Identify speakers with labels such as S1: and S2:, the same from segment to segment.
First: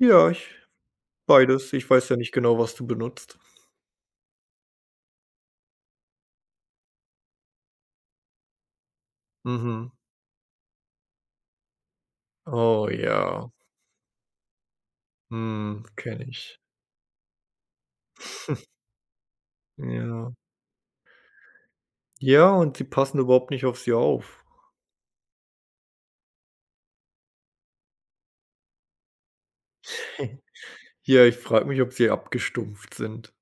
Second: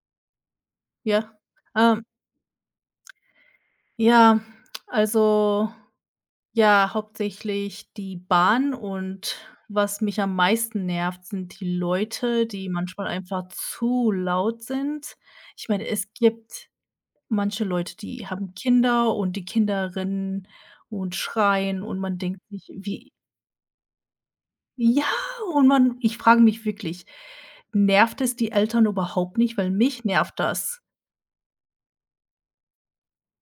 S1: Ja, ich
S2: Ja,
S1: beides, ich
S2: ähm.
S1: weiß ja nicht genau, was du benutzt.
S2: Ja, also, ja, hauptsächlich die Bahn und
S1: Mhm.
S2: was mich am meisten nervt, sind die Leute, die
S1: Oh,
S2: manchmal einfach
S1: ja.
S2: zu laut sind. Ich
S1: Mhm,
S2: meine, es
S1: kenne ich.
S2: gibt manche Leute, die haben Kinder und die Kinder
S1: Ja.
S2: rennen und schreien und man denkt
S1: Ja,
S2: sich,
S1: und die
S2: wie
S1: passen überhaupt nicht auf sie auf.
S2: Ja und man ich frage mich wirklich, nervt es die Eltern überhaupt nicht, weil mich nervt das.
S1: Ja, ich frage mich, ob sie abgestumpft sind.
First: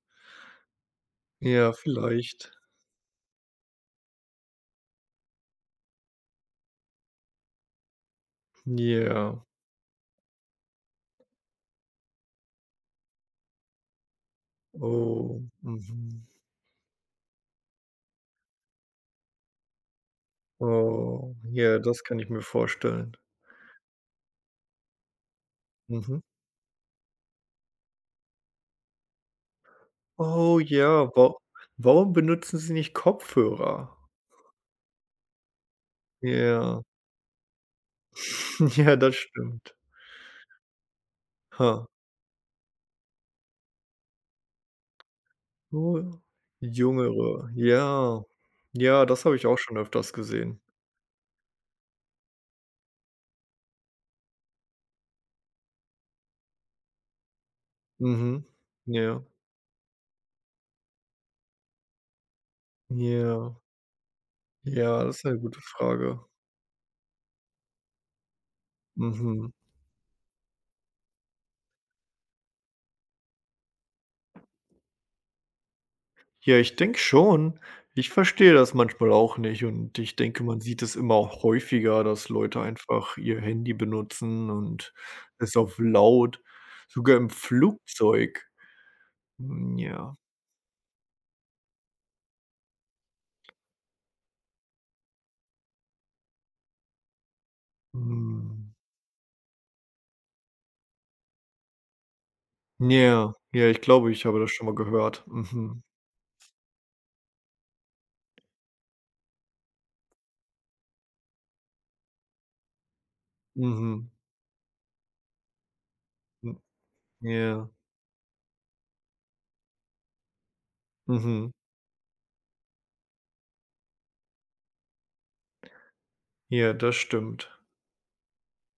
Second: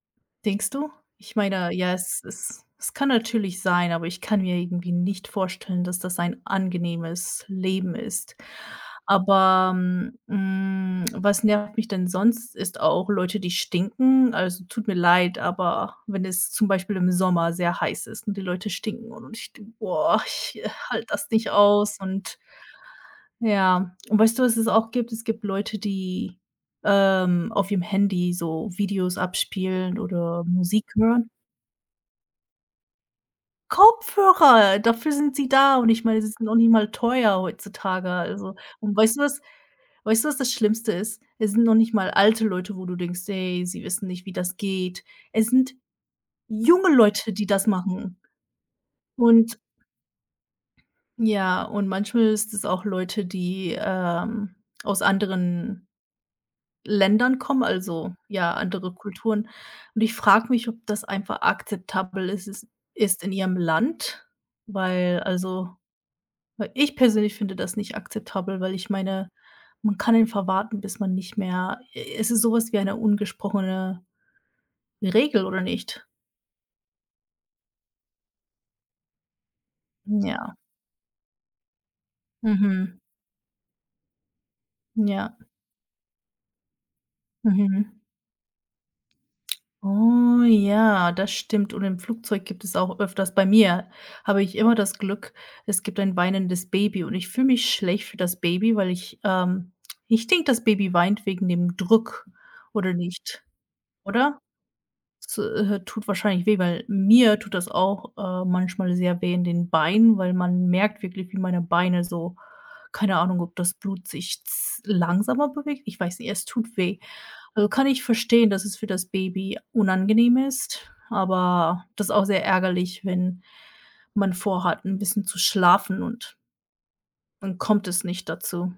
S2: Denkst du? Ich
S1: Ja,
S2: meine, ja, es
S1: vielleicht.
S2: es es kann natürlich sein, aber ich kann mir irgendwie nicht vorstellen, dass das ein angenehmes Leben ist.
S1: Ja.
S2: Aber, m hm, was nervt mich denn sonst, ist auch Leute, die stinken. Also, tut mir leid,
S1: Oh,
S2: aber
S1: mhm.
S2: wenn es zum Beispiel im Sommer sehr heiß ist und die Leute stinken und ich denke, boah, ich, äh, halte das
S1: Oh,
S2: nicht
S1: ja,
S2: aus.
S1: das kann ich
S2: Und
S1: mir vorstellen.
S2: ja, weißt du, was es auch gibt? Es gibt Leute,
S1: Mhm.
S2: die, ähm, auf ihrem Handy so Videos abspielen oder
S1: Oh,
S2: Musik
S1: ja,
S2: hören.
S1: wa warum benutzen sie nicht Kopfhörer?
S2: Kopfhörer, dafür sind sie da. Und ich meine, sie sind noch nicht
S1: Ja.
S2: mal teuer heutzutage, also
S1: Ja,
S2: und
S1: das
S2: weißt du was
S1: stimmt.
S2: weißt du, was das Schlimmste ist? Es sind noch
S1: Ha.
S2: nicht mal alte Leute, wo du denkst: „Ey, sie wissen nicht, wie das geht.“ Es sind junge Leute, die
S1: Jüngere,
S2: das machen.
S1: ja. Ja, das habe ich auch
S2: Und
S1: schon öfters gesehen.
S2: Ja, und manchmal ist es auch Leute, die, ähm, aus anderen Ländern kommen, also,
S1: Mhm,
S2: ja, andere
S1: ja.
S2: Kulturen. Und ich frage mich, ob das einfach akzeptabel is is ist in
S1: Ja.
S2: ihrem Land,
S1: Ja, das
S2: weil,
S1: ist 'ne gute
S2: also,
S1: Frage.
S2: ich persönlich finde das nicht akzeptabel, weil ich meine,
S1: Mhm.
S2: man kann einfach warten, bis man nicht mehr e es ist so was wie eine ungesprochene Regel oder nicht?
S1: Ja, ich denke schon, ich verstehe das manchmal auch nicht und ich
S2: Mhm,
S1: denke,
S2: ja.
S1: man sieht es immer häufiger, dass Leute
S2: Mhm.
S1: einfach ihr Handy benutzen und
S2: Ja.
S1: es auf laut sogar im
S2: Mhm.
S1: Flugzeug. Mhm, ja.
S2: Oh, ja, das stimmt. Und im Flugzeug gibt es auch öfters bei mir habe ich immer das Glück, es gibt ein weinendes Baby und ich fühle mich schlecht für das
S1: Mhm.
S2: Baby, weil ich, ähm ich denke, das Baby weint wegen dem Druck oder
S1: Ja,
S2: nicht?
S1: ja, ich glaube, ich
S2: Oder?
S1: habe das schon mal gehört.
S2: Es, äh,
S1: Mhm.
S2: tut wahrscheinlich weh, weil mir tut das auch, ähm, manchmal sehr weh in den Beinen, weil man merkt wirklich, wie meine Beine so keine Ahnung, ob das Blut
S1: Mhm.
S2: sich z langsamer bewegt. Ich weiß nicht, es
S1: M
S2: tut weh. Also,
S1: ja.
S2: kann ich verstehen, dass es für das Baby unangenehm ist,
S1: Mhm.
S2: aber das ist auch sehr ärgerlich, wenn man vor hat, 'n bisschen zu schlafen und
S1: Ja, das stimmt.
S2: dann kommt es nicht dazu.